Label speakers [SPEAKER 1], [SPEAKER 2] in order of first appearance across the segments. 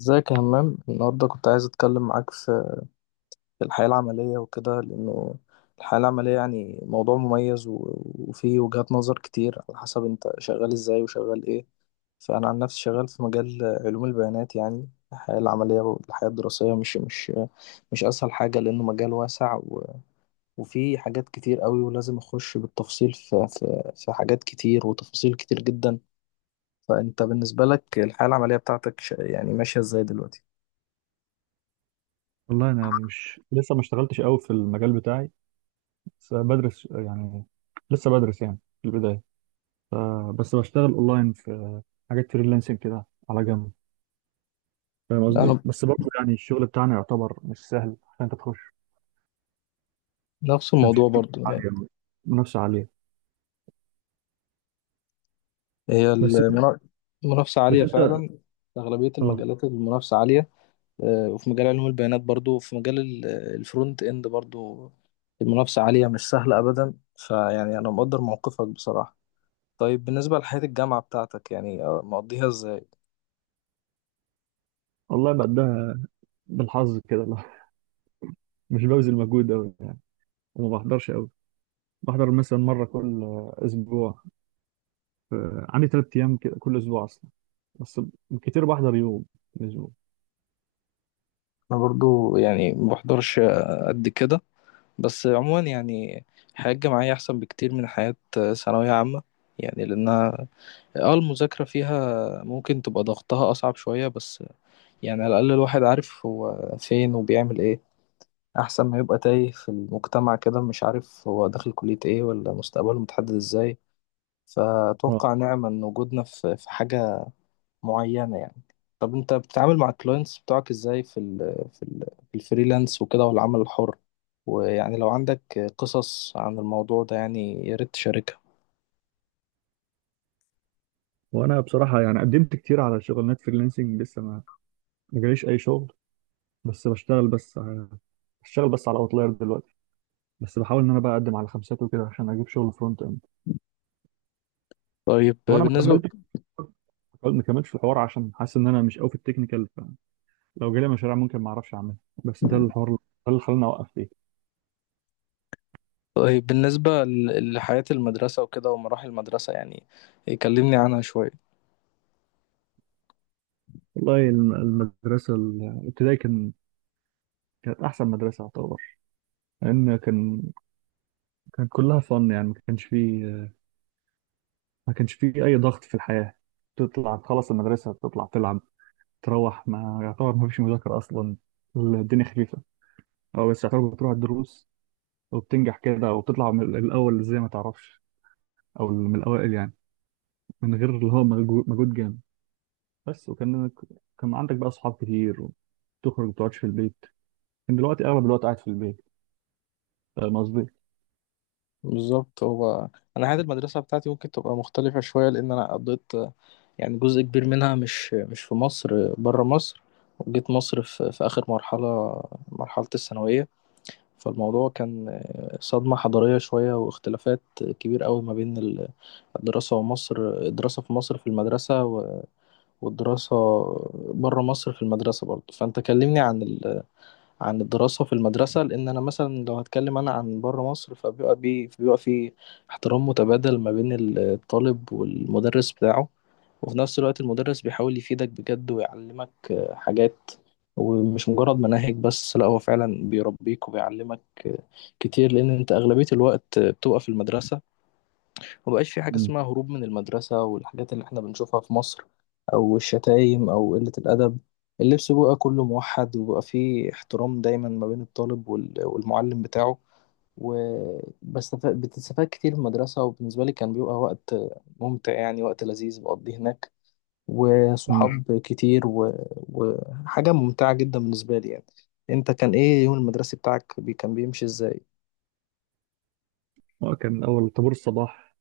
[SPEAKER 1] ازيك يا همام؟ النهارده كنت عايز اتكلم معاك في الحياة العملية وكده، لانه الحياة العملية يعني موضوع مميز وفيه وجهات نظر كتير على حسب انت شغال ازاي وشغال ايه. فانا عن نفسي شغال في مجال علوم البيانات، يعني الحياة العملية والحياة الدراسية مش اسهل حاجة، لانه مجال واسع وفيه حاجات كتير قوي، ولازم اخش بالتفصيل في حاجات كتير وتفاصيل كتير جدا. فانت بالنسبة لك الحياة العملية بتاعتك يعني ماشية ازاي دلوقتي؟
[SPEAKER 2] والله انا مش لسه ما اشتغلتش قوي في المجال بتاعي، بس بدرس لسه بدرس يعني في البدايه. ف- بس بشتغل اونلاين في حاجات فريلانسنج كده على جنب. فاهم قصدي؟
[SPEAKER 1] انا
[SPEAKER 2] بس برضه يعني الشغل بتاعنا يعتبر مش سهل عشان انت تخش.
[SPEAKER 1] نفس
[SPEAKER 2] كان في
[SPEAKER 1] الموضوع برضو
[SPEAKER 2] منافسه
[SPEAKER 1] يعني.
[SPEAKER 2] عاليه أوي، منافسه عاليه.
[SPEAKER 1] هي
[SPEAKER 2] بس انت
[SPEAKER 1] المنا- المنافسة
[SPEAKER 2] بس
[SPEAKER 1] عالية
[SPEAKER 2] انت
[SPEAKER 1] فعلا، في أغلبية
[SPEAKER 2] اه.
[SPEAKER 1] المجالات المنافسة عالية. وفي مجال علوم البيانات برضو، وفي مجال الفرونت إند برضو، المنافسة عالية مش سهلة أبدا، فيعني أنا مقدر موقفك بصراحة. طيب بالنسبة لحياة الجامعة بتاعتك، يعني مقضيها إزاي؟
[SPEAKER 2] والله بقدها بالحظ كده، لا مش ببذل مجهود قوي يعني، وما بحضرش قوي. بحضر مثلا مره كل اسبوع. ف- عندي ثلاث ايام كده كل اسبوع اصلا، بس كتير بحضر يوم في الأسبوع.
[SPEAKER 1] أنا برضو يعني ما بحضرش قد كده، بس عموما يعني الحياة الجامعية أحسن بكتير من حياة ثانوية عامة، يعني لأنها اه المذاكرة فيها ممكن تبقى ضغطها أصعب شوية، بس يعني على الأقل الواحد عارف هو فين وبيعمل إيه، أحسن ما يبقى تايه في المجتمع كده مش عارف هو داخل كلية إيه ولا مستقبله متحدد إزاي.
[SPEAKER 2] اه
[SPEAKER 1] فأتوقع نعمة إن وجودنا في حاجة معينة يعني. طب أنت بتتعامل مع الكلاينتس بتوعك إزاي في ال في الفريلانس وكده والعمل الحر، ويعني لو عندك قصص عن الموضوع ده يعني يا ريت تشاركها.
[SPEAKER 2] وانا بصراحه يعني قدمت كتير على شغلانات فريلانسنج لسه ما جاليش اي شغل. بس بشتغل بس ع- بشتغل بس على اوتلاير دلوقتي، بس بحاول ان انا بقى اقدم على خمسات وكده عشان اجيب شغل فرونت اند.
[SPEAKER 1] طيب
[SPEAKER 2] هو انا ما
[SPEAKER 1] بالنسبة
[SPEAKER 2] كملتش ما كملتش في الحوار عشان حاسس ان انا مش قوي في التكنيكال، فلو جالي مشاريع ممكن ما اعرفش اعملها. بس ده الحوار ده اللي خلاني اوقف فيه.
[SPEAKER 1] طيب بالنسبة لحياة المدرسة وكده ومراحل المدرسة، يعني يكلمني عنها شوية.
[SPEAKER 2] والله المدرسه الابتدائي كانت احسن مدرسه اعتبر، لان كان كلها فن يعني ما كانش فيه اي ضغط في الحياه. تطلع تخلص المدرسة تطلع تلعب تروح، ما يعتبر ما فيش مذاكرة أصلا، الدنيا خفيفة. أو بس يعتبر بتروح الدروس وبتنجح كده وبتطلع من الأول زي ما تعرفش، أو من الأوائل يعني، من غير اللي هو مجهود جامد بس. وكان عندك بقى أصحاب كتير وتخرج ما بتقعدش في البيت. كان دلوقتي أغلب الوقت قاعد في البيت. فاهم قصدي؟
[SPEAKER 1] بالظبط. هو أنا حياة المدرسة بتاعتي ممكن تبقى مختلفة شوية، لأن أنا قضيت يعني جزء كبير منها مش في مصر، برا مصر، وجيت مصر في آخر مرحلة، مرحلة الثانوية. فالموضوع كان صدمة حضارية شوية واختلافات كبير قوي ما بين الدراسة، ومصر الدراسة في مصر في المدرسة، والدراسة برا مصر في المدرسة برضه. فأنت كلمني عن الدراسة في المدرسة، لأن أنا مثلا لو هتكلم أنا عن بره مصر فبيبقى بي بيبقى في احترام متبادل ما بين الطالب والمدرس بتاعه، وفي نفس الوقت المدرس بيحاول يفيدك بجد ويعلمك حاجات، ومش مجرد مناهج بس، لا هو فعلا بيربيك وبيعلمك آه، كتير، لأن أنت أغلبية الوقت بتبقى في المدرسة. مبقاش في حاجة
[SPEAKER 2] مم.
[SPEAKER 1] اسمها هروب من المدرسة والحاجات اللي احنا بنشوفها في مصر، أو الشتايم أو قلة الأدب. اللبس بقى كله موحد، وبقى فيه احترام دايما ما بين الطالب والمعلم بتاعه. بتستفاد كتير من المدرسة، وبالنسبة لي كان بيبقى وقت ممتع يعني، وقت لذيذ بقضيه هناك،
[SPEAKER 2] امم،
[SPEAKER 1] وصحاب كتير وحاجة ممتعة جدا بالنسبة لي يعني. انت كان ايه يوم المدرسي بتاعك كان بيمشي ازاي؟
[SPEAKER 2] اه، كان اول طابور الصباح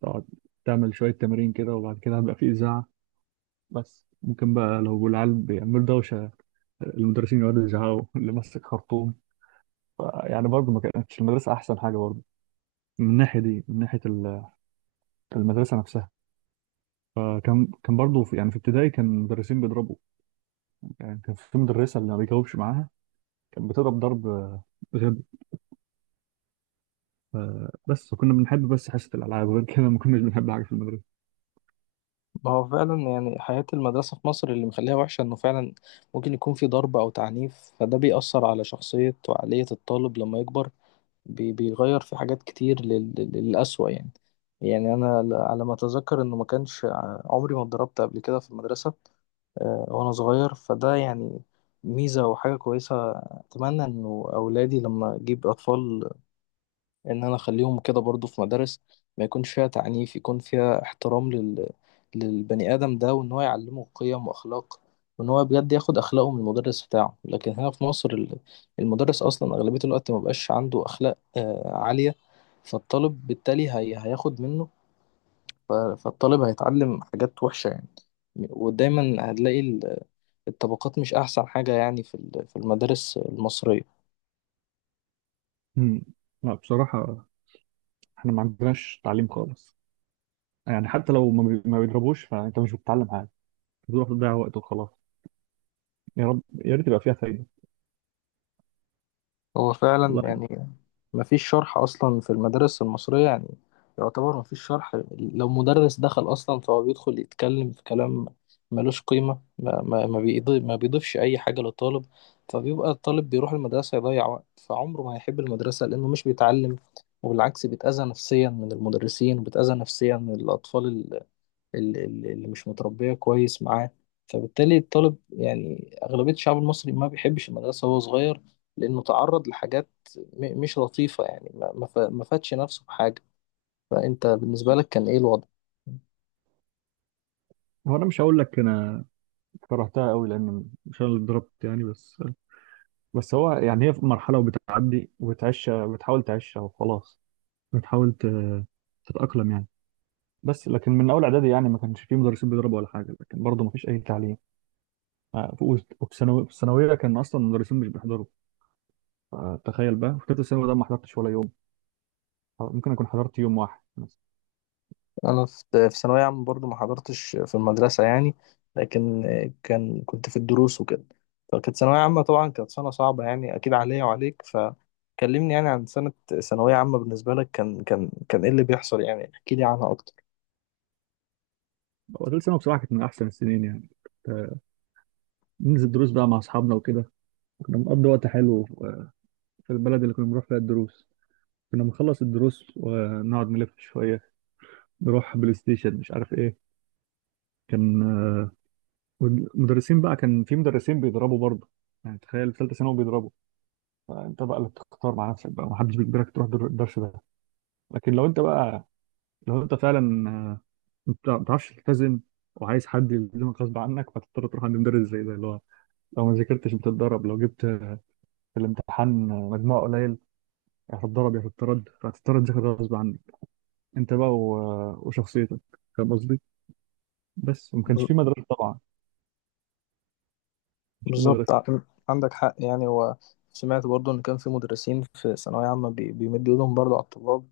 [SPEAKER 2] تقعد تعمل شويه تمارين كده، وبعد كده هيبقى في اذاعه. بس ممكن بقى لو العيال بيعملوا دوشه، المدرسين يقعدوا يزعقوا، اللي ماسك خرطوم. يعني برضه ما كانتش المدرسة أحسن حاجة برضه من الناحية دي، من ناحية المدرسة نفسها. فكان برضه في يعني في ابتدائي كان المدرسين بيضربوا. يعني كان في مدرسة اللي ما بيجاوبش معاها كانت بتضرب ضرب غبي. ف- بس كنا بنحب بس حصة الألعاب، غير كده ما كناش بنحب حاجة في المدرسة.
[SPEAKER 1] ما هو فعلا يعني حياة المدرسة في مصر اللي مخليها وحشة إنه فعلا ممكن يكون في ضرب أو تعنيف، فده بيأثر على شخصية وعقلية الطالب لما يكبر، بيغير في حاجات كتير للأسوأ يعني. يعني أنا على ما أتذكر إنه ما كانش عمري ما اتضربت قبل كده في المدرسة وأنا صغير، فده يعني ميزة وحاجة كويسة. أتمنى إنه أولادي لما أجيب أطفال ان انا اخليهم كده برضو في مدارس ما يكونش فيها تعنيف، يكون فيها احترام للبني ادم ده، وان هو يعلمه قيم واخلاق، وان هو بجد ياخد اخلاقه من المدرس بتاعه. لكن هنا في مصر المدرس اصلا اغلبية الوقت ما بقاش عنده اخلاق عالية، فالطالب بالتالي هياخد منه، فالطالب هيتعلم حاجات وحشة يعني. ودايما هتلاقي الطبقات مش احسن حاجة يعني في المدارس المصرية.
[SPEAKER 2] مم. لا بصراحة احنا ما عندناش تعليم خالص. يعني حتى لو ما بيضربوش فأنت مش بتتعلم حاجة، بتروح تضيع وقت وخلاص. يا رب يا ريت يبقى فيها فايدة.
[SPEAKER 1] هو فعلا
[SPEAKER 2] والله
[SPEAKER 1] يعني مفيش شرح أصلا في المدارس المصرية يعني. يعتبر مفيش شرح، لو مدرس دخل أصلا فهو بيدخل يتكلم في كلام ملوش قيمة، ما بيضيفش أي حاجة للطالب. فبيبقى الطالب بيروح المدرسة يضيع وقت، فعمره ما هيحب المدرسة لأنه مش بيتعلم، وبالعكس بيتأذى نفسيا من المدرسين، وبيتأذى نفسيا من الأطفال اللي مش متربية كويس معاه. فبالتالي الطالب، يعني أغلبية الشعب المصري، ما بيحبش المدرسة وهو صغير، لأنه تعرض لحاجات مش لطيفة يعني، ما فادش نفسه بحاجة. فأنت بالنسبة لك كان إيه الوضع؟
[SPEAKER 2] هو أنا مش هقول لك أنا كرهتها قوي، لأن مش أنا اللي اتضربت يعني. بس بس هو يعني هي في مرحلة وبتعدي وبتعيش، بتحاول تعيشها وخلاص، بتحاول تتأقلم يعني. بس لكن من أول إعدادي يعني ما كانش فيه مدرسين بيضربوا ولا حاجة، لكن برضه ما فيش أي تعليم. آه، ف- وفي في الثانوية كان أصلا المدرسين مش بيحضروا. تخيل بقى في تالتة ثانوي ده ما حضرتش ولا يوم. ممكن أكون حضرت يوم واحد مثلا.
[SPEAKER 1] أنا في ثانوية عامة برضو ما حضرتش في المدرسة يعني، لكن كنت في الدروس وكده. فكانت ثانوية عامة طبعا، كانت سنة صعبة يعني أكيد عليا وعليك، فكلمني يعني عن سنة ثانوية عامة بالنسبة لك. كان إيه اللي بيحصل يعني؟ احكي لي عنها أكتر.
[SPEAKER 2] هو تالتة ثانوي بصراحة كانت من أحسن السنين يعني. آه، ننزل دروس بقى مع أصحابنا وكده، كنا بنقضي وقت حلو آه، في البلد اللي كنا بنروح فيها الدروس. كنا بنخلص الدروس ونقعد نلف شوية، نروح بلاي ستيشن مش عارف ايه. كان، آه، والمدرسين بقى كان في مدرسين بيضربوا برضه. يعني تخيل في ثالثه ثانوي بيضربوا. فانت بقى اللي بتختار مع نفسك بقى، محدش بيجبرك تروح الدرس ده. لكن لو انت بقى، لو انت فعلا آه، انت ما بتعرفش تلتزم وعايز حد يلزمك غصب عنك، فتضطر تروح عند مدرس زي ده اللي هو لو ما ذاكرتش بتتضرب، لو جبت آه، في الامتحان مجموع قليل، يا هتتضرب يا هتترد، فهتضطر تذاكر غصب عنك انت بقى وشخصيتك. فاهم قصدي؟ بس وما كانش في مدرسه طبعا، مش في
[SPEAKER 1] بالظبط.
[SPEAKER 2] مدرسه.
[SPEAKER 1] عندك حق يعني. هو سمعت برضو ان كان في مدرسين في ثانوية عامة بيمدوا ايدهم برضو على الطلاب،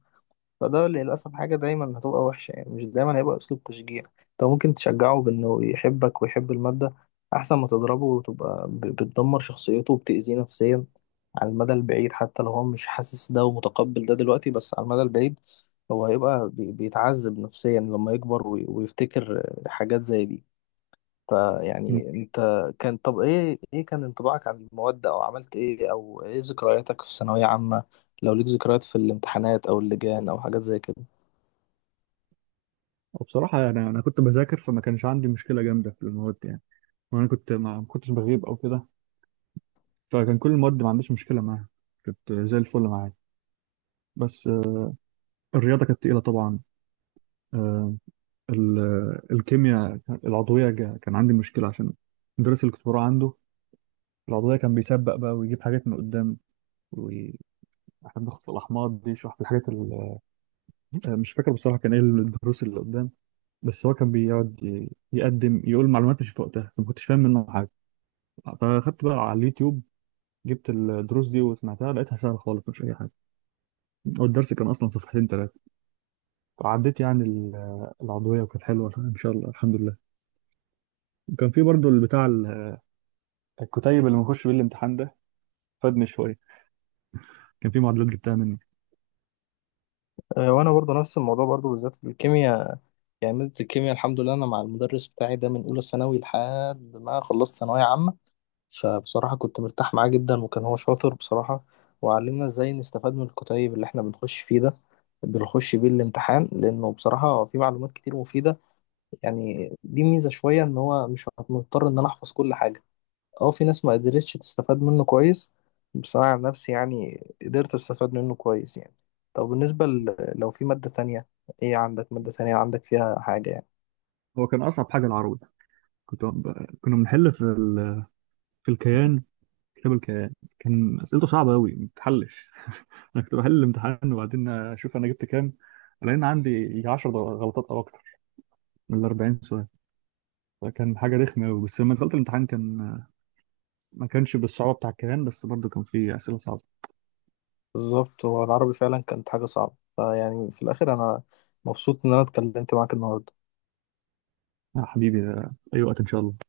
[SPEAKER 1] فده للأسف حاجة دايما هتبقى وحشة يعني. مش دايما هيبقى أسلوب تشجيع، انت ممكن تشجعه بأنه يحبك ويحب المادة، أحسن ما تضربه وتبقى بتدمر شخصيته وبتأذيه نفسيا على المدى البعيد. حتى لو هو مش حاسس ده ومتقبل ده دلوقتي، بس على المدى البعيد هو هيبقى بيتعذب نفسيا لما يكبر ويفتكر حاجات زي دي. فيعني انت طب ايه كان انطباعك عن المواد، او عملت ايه، او ايه ذكرياتك في ثانوية عامة؟ لو ليك ذكريات في الامتحانات او اللجان او حاجات زي كده.
[SPEAKER 2] وبصراحة أنا كنت بذاكر، فما كانش عندي مشكلة جامدة في المواد يعني. وأنا كنت ما كنتش بغيب أو كده، فكان كل المواد ما عنديش مشكلة معاها، كنت زي الفل معايا. بس آه، الرياضة كانت تقيلة طبعا. آه، الكيمياء العضوية كان عندي مشكلة عشان المدرس اللي كنت بروح عنده العضوية كان بيسبق بقى ويجيب حاجات من قدام، وإحنا بناخد في الأحماض دي يشرح الحاجات مش فاكر بصراحة كان إيه الدروس اللي قدام. بس هو كان بيقعد يقدم يقول معلومات مش في وقتها، ما كنتش فاهم منه حاجة. فاخدت بقى على اليوتيوب، جبت الدروس دي وسمعتها، لقيتها سهله خالص مش اي حاجه. هو الدرس كان اصلا صفحتين ثلاثه. وعديت يعني العضويه وكانت حلوه ان شاء الله الحمد لله. وكان في برضو البتاع الكتيب اللي بنخش بيه الامتحان ده فادني شويه، كان في معادلات جبتها منه.
[SPEAKER 1] اه، وانا برضو نفس الموضوع برضو، بالذات في الكيمياء. يعني مادة الكيمياء، الحمد لله، انا مع المدرس بتاعي ده من اولى ثانوي لحد ما خلصت ثانوية عامة. فبصراحة كنت مرتاح معاه جدا، وكان هو شاطر بصراحة، وعلمنا ازاي نستفاد من الكتيب اللي احنا بنخش فيه ده، بنخش بيه الامتحان، لانه بصراحة في معلومات كتير مفيدة يعني. دي ميزة شوية إن هو مش مضطر إن أنا أحفظ كل حاجة. أه، في ناس ما قدرتش تستفاد منه كويس، بس أنا عن نفسي يعني قدرت أستفاد منه كويس يعني. طب بالنسبة لو في مادة تانية، إيه عندك مادة تانية عندك فيها حاجة يعني؟
[SPEAKER 2] هو كان اصعب حاجه العروض. كنا بنحل في ال... في الكيان، كتاب الكيان كان اسئلته صعبه قوي ما بتحلش. انا كنت بحل الامتحان وبعدين اشوف انا جبت كام، لان عندي يجي 10 غلطات او اكتر من ال 40 سؤال. فكان حاجه رخمه قوي، بس لما دخلت الامتحان كان ما كانش بالصعوبة بتاع الكيهان، بس برضه كان فيه أسئلة صعبة.
[SPEAKER 1] بالظبط. هو العربي فعلا كانت حاجة صعبة. فيعني في الآخر، أنا مبسوط إن أنا اتكلمت معاك النهاردة.
[SPEAKER 2] يا حبيبي، آه، أي وقت إن شاء الله.